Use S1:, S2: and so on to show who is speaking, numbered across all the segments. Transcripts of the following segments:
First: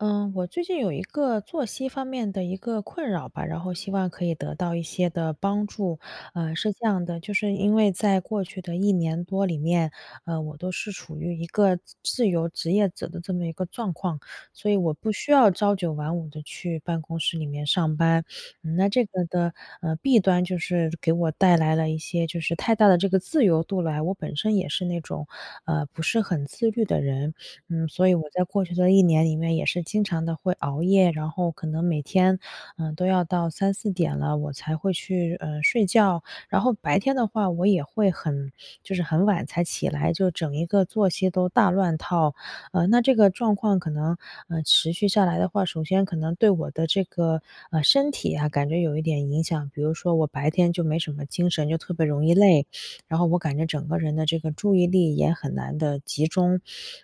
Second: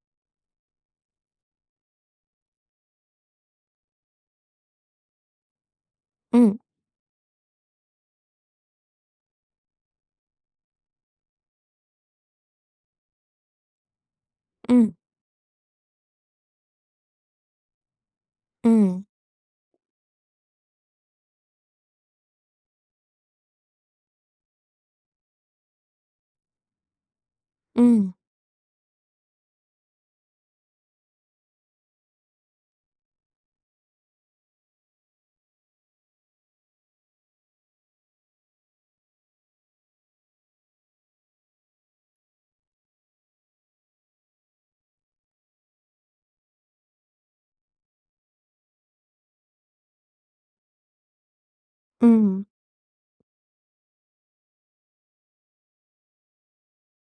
S1: 呃，我最近有一个作息方面的一个困扰吧，然后希望可以得到一些的帮助。呃，
S2: 嗯。
S1: 是这样的，就是因为在过去的1年多里面，呃，我都是处于一个自由职业者的这么一个状况，所以我
S2: 嗯。
S1: 不需要朝9晚5地去办公室里面上班。嗯，那这
S2: 嗯。
S1: 个的，呃，弊端就是给我带来了一些就是太大的这个自由度来，我本身也是那种，呃，不是很自律的人。嗯，所以
S2: 嗯。
S1: 我在过去的1年里面也是经常的会熬夜，然后可能每天，嗯，都要到3-4点了，我才会去，呃，睡觉。然后白天的话我也会很就是很晚才起来，就整一个作息都大乱套。呃，那这个状况可能，嗯，持续下来的话，首先可能对我的这个，呃，身体啊感觉有一点影响，比如说我白天就没什么精神，就特别容易
S2: 嗯。
S1: 累，然后我感觉整个人的注意力也很难的集中。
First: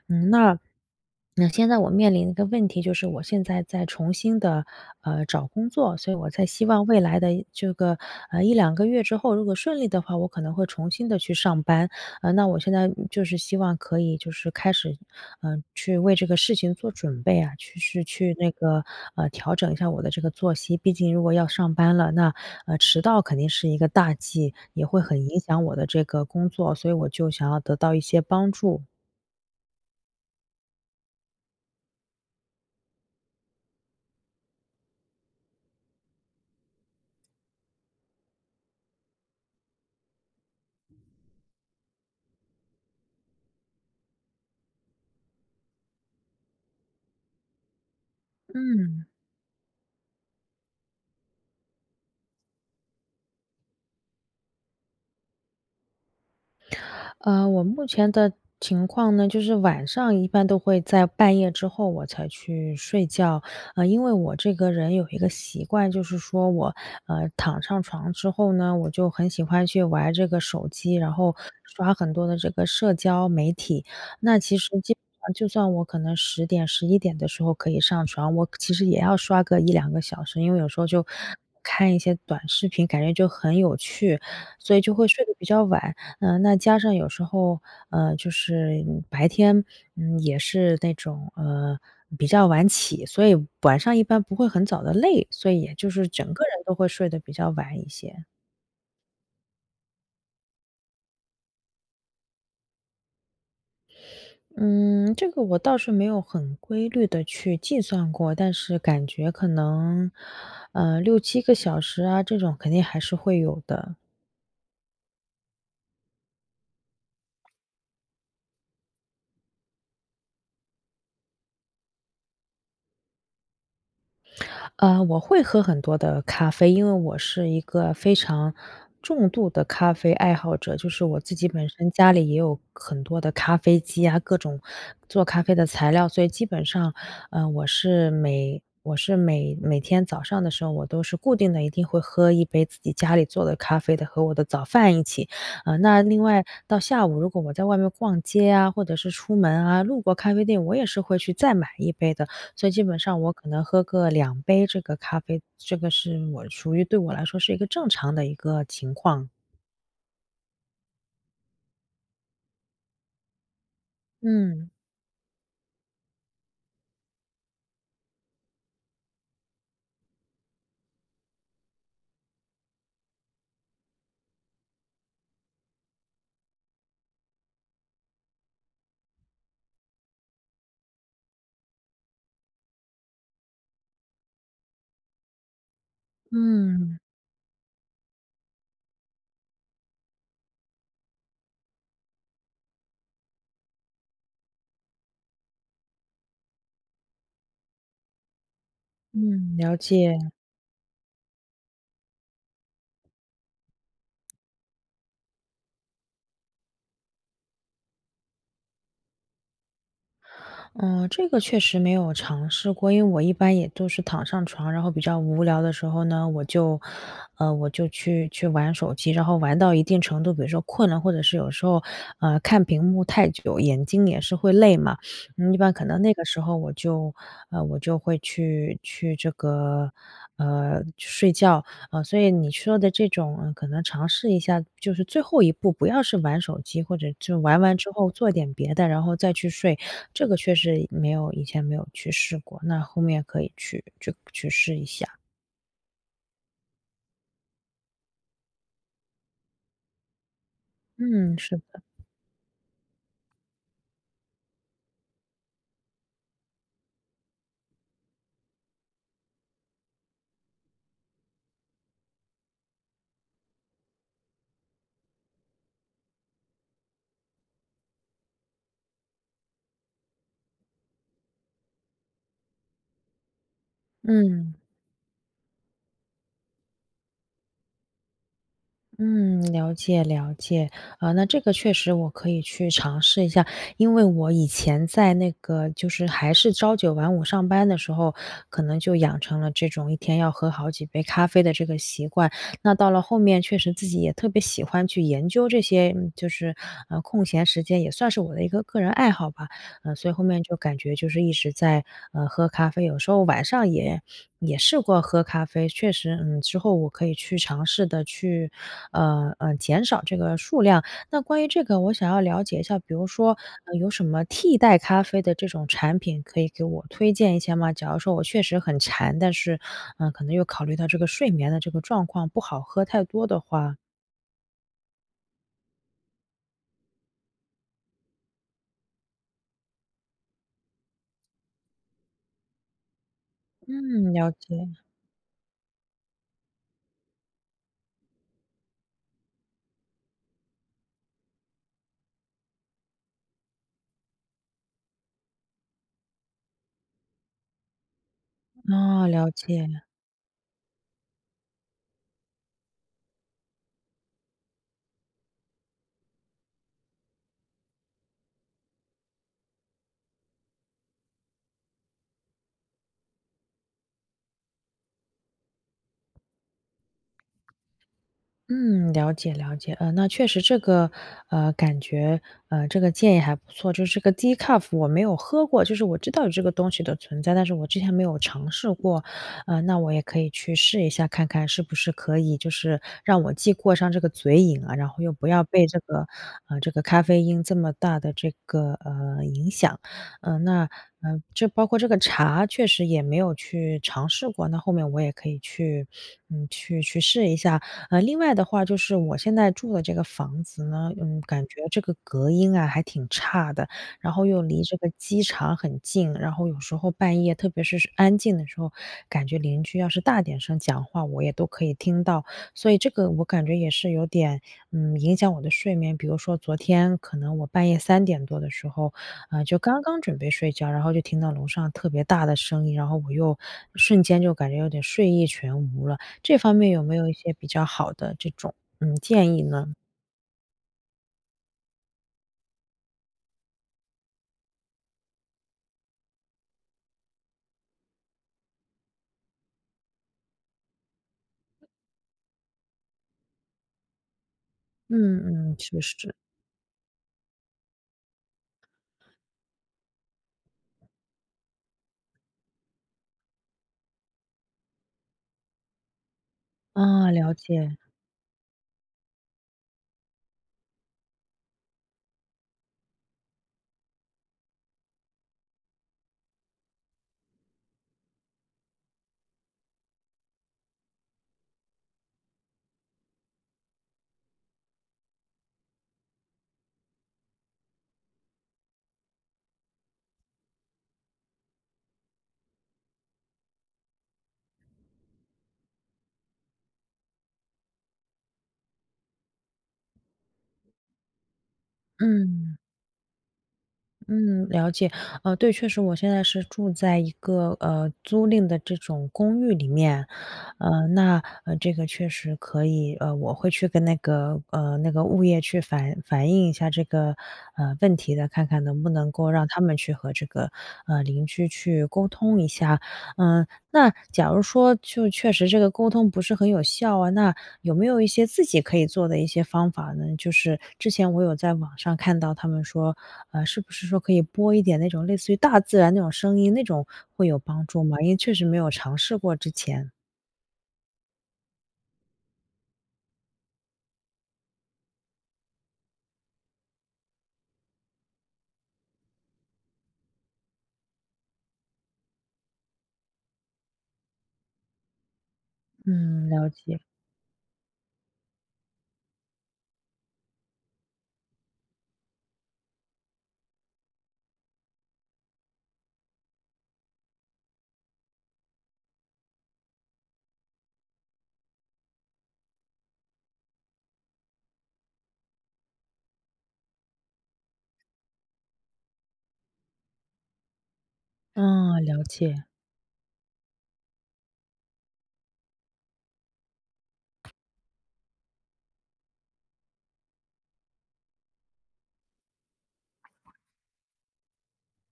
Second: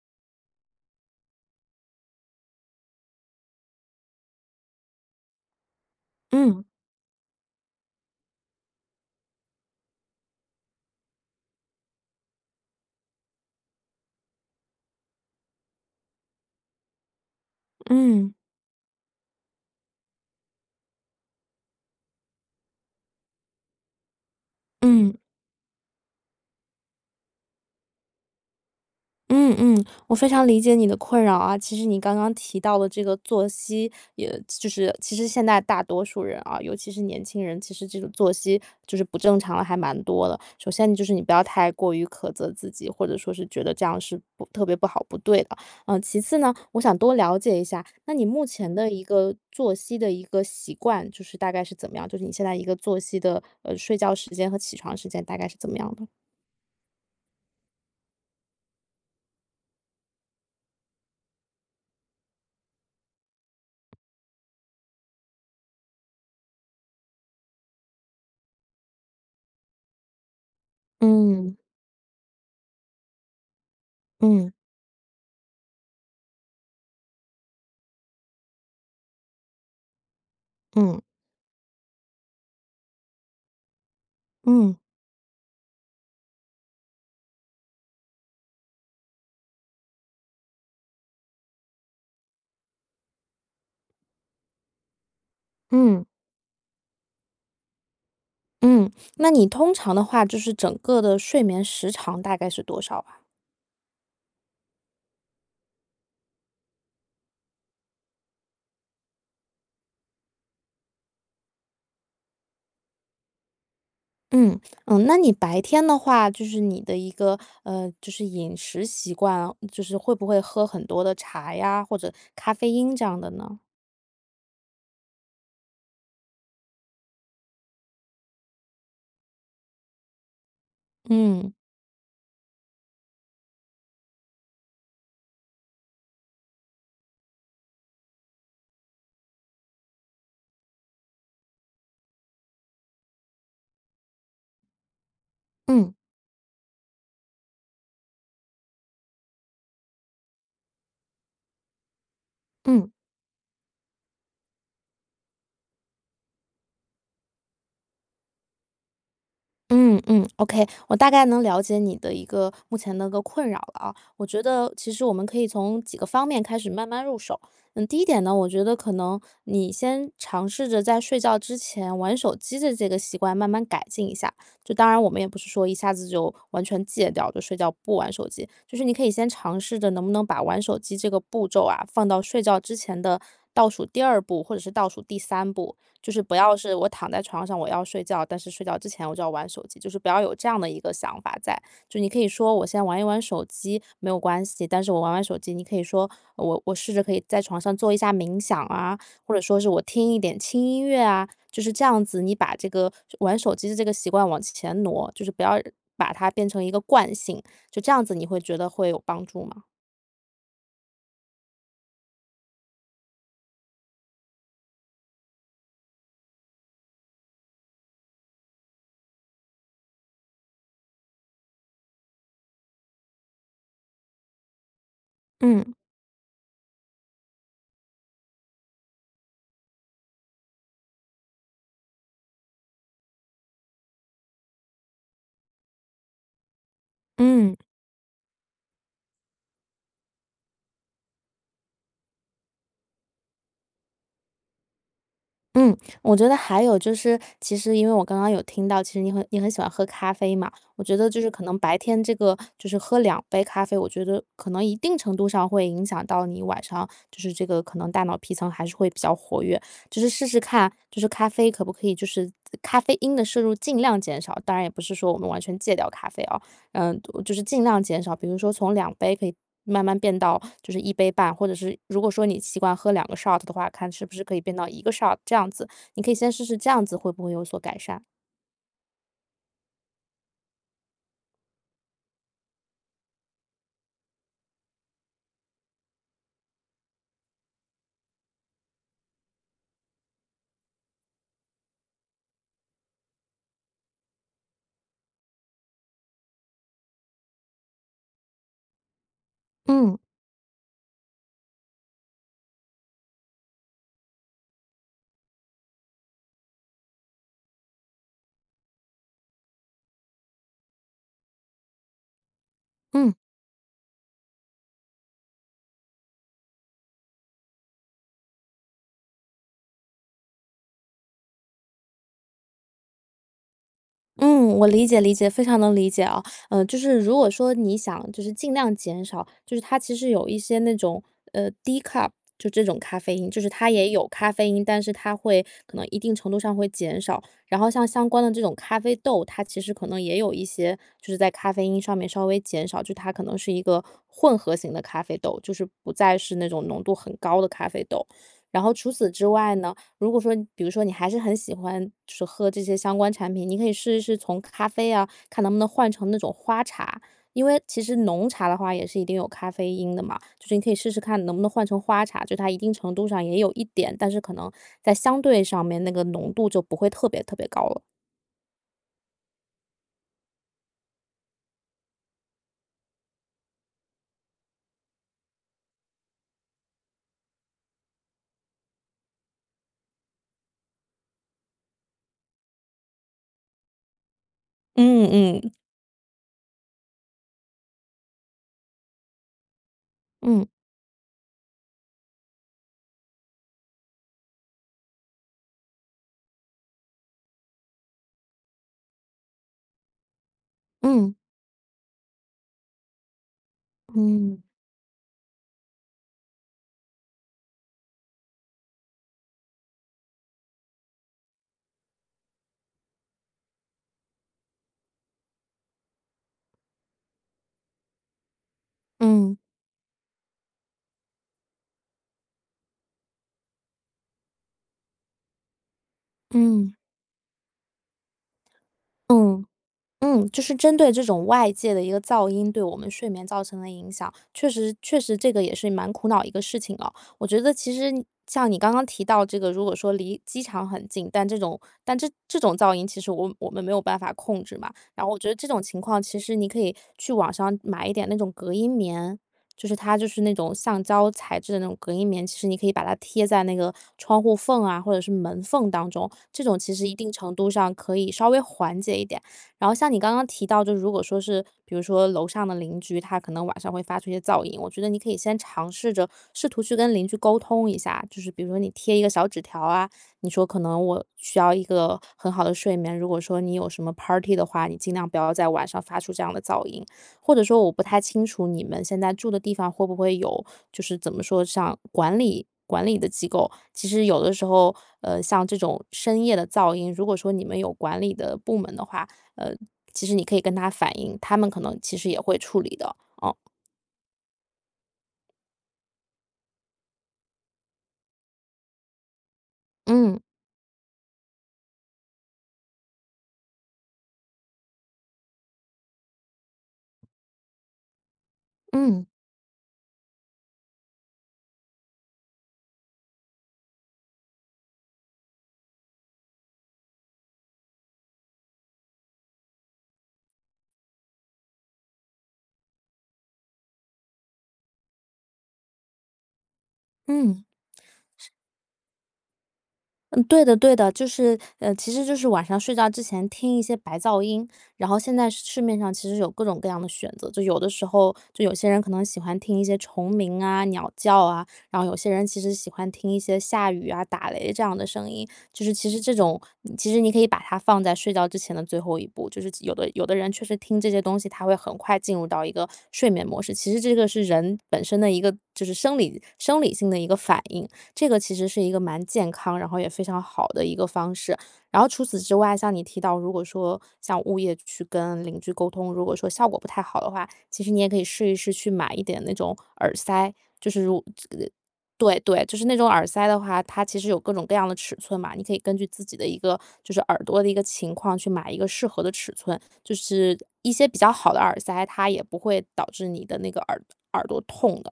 S1: 嗯，那那现在我面临的一个问题就是我现在在重新的，呃，找工作，所以我在
S2: 嗯。
S1: 希望未来的这个，呃，1-2个月之后，如果顺利的话，我可能会重新的去上班。呃，那我现在就是希望可以就是开始，呃，去为这个事情做准备啊，去去
S2: 嗯。
S1: 去那个，呃，调整一下我的这个作息，毕竟如果要上班了，那，呃，迟到肯定是一个大忌，也会
S2: 嗯。
S1: 很影响我的这个工作，所以我就想要得到一些帮助。
S2: 嗯嗯。我非常理解你的困扰啊，其实你刚刚提到的这个作息，也就是其实现在大多数人，啊，尤其是年轻人，其实这种作息就是不正常了，还蛮多的。首先就是你不要太过于苛责自己，或者说是觉得这样是不特别不好，不对的。嗯，其次呢，我想多了解一下，那你目前的一
S1: 嗯。
S2: 个作息的一个习惯，就是大概是怎么样？就是你现在一个作息的呃，睡觉时间和起床时间大概是怎么样的？
S1: 呃，我目前的情况呢，就是晚上一般都会在半夜之后我才去睡觉。呃，因为我这个人有一个习惯，就是说我，呃，躺上床之后呢，我就很喜欢去玩这个手机，然后
S2: 嗯。
S1: 刷很多的这个社交媒体。那
S2: 嗯。
S1: 其实基本上就算我可能10点、11点的时候可以上床，我其实也要刷个1-2个小时，因为有时候
S2: 嗯。
S1: 就看一些短视频，感觉就很有趣，所
S2: 嗯。
S1: 以就会睡得比较晚。嗯，那加上有时候呃，就是白天，嗯，也是那种呃，比较晚起，所以晚上一般不会很早的累，所以也就
S2: 嗯。
S1: 是整个人都会睡得比较晚一些。
S2: 嗯。那你通常的话就是整个的睡眠时长大概是多少啊？
S1: 嗯，这个我倒是没有很规律地去计算过，但是感觉可能，呃，6-7个小时啊，这种肯定还是会有的。
S2: 嗯。嗯，那你白天的话就是你的一个呃，就是饮食习惯啊，就是会不会喝很多的茶呀，或者咖啡因这样的呢？
S1: 呃，我会喝很多的咖啡，因为我是一个非常重度的咖啡爱好者。就是我自己
S2: 嗯。
S1: 本身家里也有很多的咖啡机啊，各种做咖啡的材料，所以基本上，呃，我是每我是每每天早上的时候我都是固定的一定会喝一杯自己家里做的咖啡的，和我的早饭一起。呃，
S2: 嗯。
S1: 那另外到下午，如果我在外面逛街啊，或者是出门啊，路过咖啡店，我也是会去再买一杯的，所以基
S2: 嗯。
S1: 本上我可能喝个2杯这个咖啡，这个是我属于对我来说是一个正常的一个情况。
S2: 嗯，嗯，OK。我大概能了解你的一个目前那个困扰了啊。我觉
S1: 嗯。
S2: 得其实我们可以从几个方面开始慢慢入手。嗯，第一点呢，我觉得可能你先尝试着在睡觉之前玩手机这这个习惯慢慢改进一下，就当然我们也不是说一下子就完全戒掉，就睡觉不玩手机。就是你可以先尝试着能不能把玩手机这个步骤啊，放到睡觉之前的倒数第2步，或者是倒数第3步。就是不要是我
S1: 嗯。
S2: 躺在床上，我要睡觉，但是睡觉之前我就要玩手机，就是不要有这样的一个想法在。就你可以说我先玩一玩手机，没有关系，但是我玩玩手机你可以说我我试着可以在床上做一下冥想啊，或者
S1: 嗯，
S2: 说是
S1: 了
S2: 我听一
S1: 解。
S2: 点轻音乐啊，就是这样子，你把这个玩手机的这个习惯往前挪，就是不要把它变成一个惯性，就这样子，你会觉得会有帮助吗？
S1: 呃，这个确实没有尝试过，因为我一般也都是躺上床，然后比较无聊的时候呢，我就呃，我就去去玩手机，然后玩到一定程度比如说困了，或者是有时候，呃，看屏幕太久，眼睛也是会累嘛，一般
S2: 嗯。
S1: 可能那个时候我就呃，我就会去去这个，呃，睡觉。呃，所以你说的这种可能尝试一下就是最后一步，不要是玩手机，或者之
S2: 嗯。
S1: 玩完之后做点别的，然后再去睡，这个确实没有以前没有去试过，那后面可以去去去试一下。
S2: 嗯，我觉得还有就是其实因为我刚刚有听到，其实你很你很喜欢喝咖啡嘛，我觉得就是
S1: 嗯，
S2: 可
S1: 是
S2: 能白
S1: 的。
S2: 天这个就是喝2杯咖啡，我觉得可能一定程度上会影响到你晚上就是这个可能大脑皮层还是会比较活跃。就是试试看，就是咖啡可不可以就是咖啡因的摄入尽量减少，当然也不是说我们完全戒掉咖啡，啊，嗯，就是尽量减少，比如说从2杯可以慢慢变到就是1杯半，或者是如果说你习惯喝两个 shot 的话，看是不是可以
S1: 嗯。
S2: 变到一个 shot 这样子。你可以先试试这样子会不会有所改善。
S1: 嗯，了解了解，呃，那这个确实我可以去尝试一下，因为我以前在那个就是还是朝9晚5上班的时候，可能就养成了这种一天要喝好几杯咖啡的这个习惯。那到了后面确实自己也特别喜欢去研究这些，嗯，就是空闲时间，也算是我的一个个人爱好吧。嗯，
S2: 嗯。
S1: 所以后面就感觉就是一直在，呃，喝咖啡，有时候晚上也也试过喝咖啡，确实，嗯，之后我可以去尝试的去，呃，呃，减少这个数量。那关于这个，我想要了解一下，比如
S2: 嗯。
S1: 说，嗯，有什么替代咖啡的这种产品可以给我推荐一下吗？假如说我确实很馋，但是，嗯，可能又考虑到这个睡眠的这个状况不好喝太多的话
S2: 嗯，我理解理解，非常能理解啊，嗯，就是如果说你想就是尽量减少，就是它其实有一些那种，呃，decaf 就这种咖啡因，就是它也有
S1: 嗯，了
S2: 咖啡因，
S1: 解。
S2: 但是它会可能一定程度上会减少。然后像相关的这种咖啡豆，它其实可能也有一些就是在咖啡因上面稍微减少，就它可能是一个混合型的咖啡豆，就是不再是那种浓度很高的咖啡豆。然后除
S1: 哦，
S2: 此之
S1: 了
S2: 外呢，
S1: 解。
S2: 如果说比如说你还是很喜欢喝这些相关产品，你可以试一试从咖啡啊，看能不能换成那种花茶。因为其实浓茶的话也是一定有咖啡因的嘛，就是你可以试试看能不能换成花茶，就它一定程度上也有一点，但是可能在相对上面那个浓度就不会特别特别高了。
S1: 嗯，了解了解，呃，那确实这个，呃，感觉，呃，这个建议还不错，就是这个 decaf 我没有喝过，就是我知道有这个东西的存在，但是我之前没有尝试过。呃，那我也可以去试一下看看是不是可以就是让我既过上这个嘴瘾啊，然后
S2: 嗯
S1: 又不要
S2: 嗯。
S1: 被这个呃，这个咖啡因这么大的这个，呃，影响。呃，
S2: 嗯。
S1: 那，呃，就包括这个茶确实也没有去尝试过，那后面我也可以去嗯，去去试一下。呃，另外的话就是我现在住的这个房子呢，
S2: 嗯。
S1: 嗯，感觉这个隔音啊还挺差的，然后又
S2: 嗯。
S1: 离这个机场很近，然后有时候半夜，特别是安静的时候，感觉邻居要是大点声讲话我也都可以听到，所以这个我感觉也是有点，嗯，影响我的睡眠。比如说昨天可能我半夜3点多的时候，
S2: 嗯。
S1: 呃，就刚刚准备睡觉，然后就听到楼上特别大的声音，然后我又瞬间就感觉有点睡意全无了，这方面
S2: 嗯。
S1: 有没有一些比较好的这种，嗯，建议
S2: 嗯，
S1: 呢？
S2: 嗯，就是针对这种外界的一个噪音对我们睡眠造成的影响，确实确实这个也是蛮苦恼的一个事情啊。我觉得其实像你刚刚提到这个如果说离机场很近，但这种但这这种噪音其实我我们没有办法控制嘛。然后我觉得这
S1: 嗯嗯，
S2: 种
S1: 确
S2: 情况
S1: 实。
S2: 其实你可以去网上买一点那种隔音棉，就是它就是那种橡胶材质的那种隔音棉，其实你可以把它贴在那个窗户缝啊或者是门缝当中，这种其实一
S1: 啊，
S2: 定程
S1: 了
S2: 度上
S1: 解。
S2: 可以稍微缓解一点。然后像你刚刚提到，就是如果说是，比如说楼上的邻居，他可能晚上会发出一些噪音，我觉得你可以先尝试着试图去跟邻居沟通一下，就是比如说你贴一个小纸条啊，你说可能我需要一个很好的睡眠，如果说你有什么 party 的话，你尽量不要在晚上发出这样的噪音。或者说我不太清楚你们现在住的地方会不会有就是怎么说像管理管理的机构。其实有的时候，呃，像这种深夜的噪音，如果说你们有管理的部门的话，呃，其实你可以跟他反映，他们可能其实也会
S1: 嗯。
S2: 处理的。哦。
S1: 嗯，了解。呃，对，确实我现在是住在一个，呃，租赁的这种公寓里面。
S2: 嗯。
S1: 呃，那呃，这个确实可以呃，我会去跟那个呃，那个物业去反反映一下这个，呃，问题的，看看能不
S2: 嗯。
S1: 能够让他们去和这个，呃，邻居去沟通一下。呃，那假如说就确实这个沟通不是很有效啊，那有没有一些自己可以做的一些方法呢？就是之前我有在网上看到他们说，呃，是不是说可以播一点那种类似于大自然那种声音，那种会有
S2: 嗯。
S1: 帮助吗？因为
S2: 是
S1: 确实没有尝试过之前。
S2: 嗯，对的对的。就是呃，其实就是晚上睡觉之前听一些白噪音，然后现在市面上其实有各种各样的选择。就有的时候就有些人可能喜欢听一些虫鸣啊，鸟叫啊，然后有些人其实喜欢听一些下雨啊，打雷这样的声音，就是其实这
S1: 嗯，
S2: 种
S1: 了解。
S2: 其实你可以把它放在睡觉之前的最后一步。就是有的有的人确实听这些东西，他会很快进入到一个睡眠模式。其实这个是人本身的一个就是生理生理性的一个反应。这个其实是一个蛮健康，然后也非常好的一个方式。然后除此之外，像你提到，如果说像物业去跟邻居沟通，如果说效果不太好的话，其实你也可以试一试去买一点那种耳塞，就是如这
S1: 嗯，了
S2: 对
S1: 解。
S2: 对，就是那种耳塞的话，它其实有各种各样的尺寸嘛，你可以根据自己的一个就是耳朵的一个情况去买一个适合的尺寸，就是一些比较好的耳塞，它也不会导致你的那个耳耳朵痛的。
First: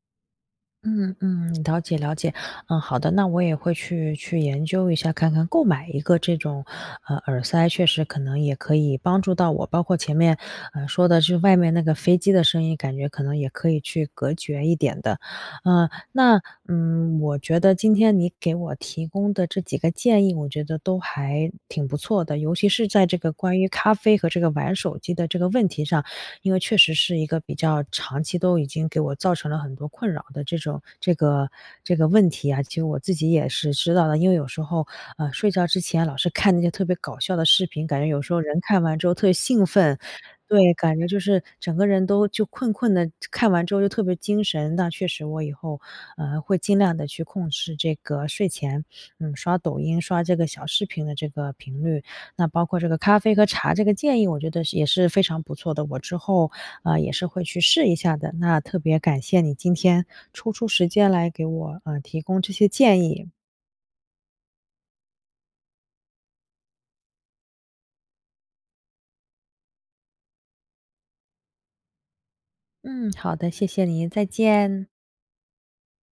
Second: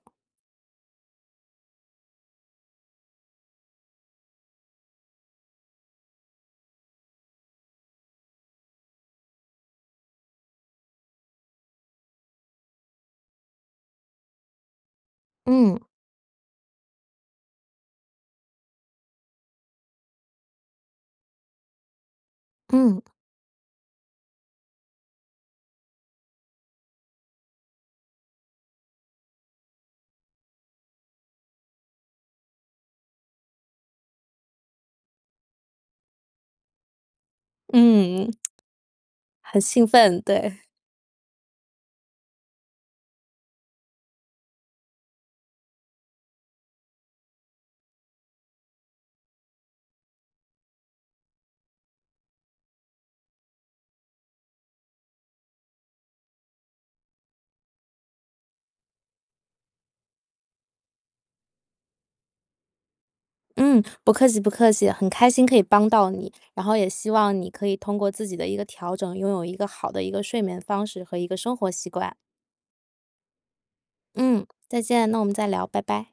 S1: 嗯嗯，了解了解，嗯，好的，那我也会去去研究一下，看看购买一个这种，呃，耳塞，确实可能也可以帮助到我。包括前面，呃，说的是外面那个飞机的声音，感觉可能也可以去隔绝一点的。
S2: 嗯。
S1: 呃，那，嗯，我觉得今天你给我提供的这几个建议，我觉得都还挺不错的，尤其是
S2: 嗯。
S1: 在这个关于咖啡和这个玩手机的这个问题上，因为确实是一个比较长期都已经给我造成了很多困扰的这种这个这个问题啊，其实我自己也是知道的，因为有时候，呃，睡觉之前老是看那些特别搞笑的视频，感觉有
S2: 嗯。
S1: 时候人看完之后特
S2: 很
S1: 兴
S2: 兴
S1: 奋，
S2: 奋，对。
S1: 对，感觉就是整个人都就困困的，看完之后就特别精神。那确实我以后会尽量地去控制这个睡前，嗯，刷抖音、刷这个小视频的这个频率，那包括这个咖啡和茶这个建议我觉得也是非常不错的，我之后，呃，也是会去试一下的，那特别感谢你今天抽出时间来给我，嗯，提供这些建议。
S2: 嗯，不客气不客气，很开心可以帮到你，然后也希望你可以通过自己的一个调整，拥有一个好的一个睡眠方式和一个生活习惯。
S1: 嗯，好的，谢谢你，再
S2: 嗯，再
S1: 见。
S2: 见，那我们再聊，拜拜！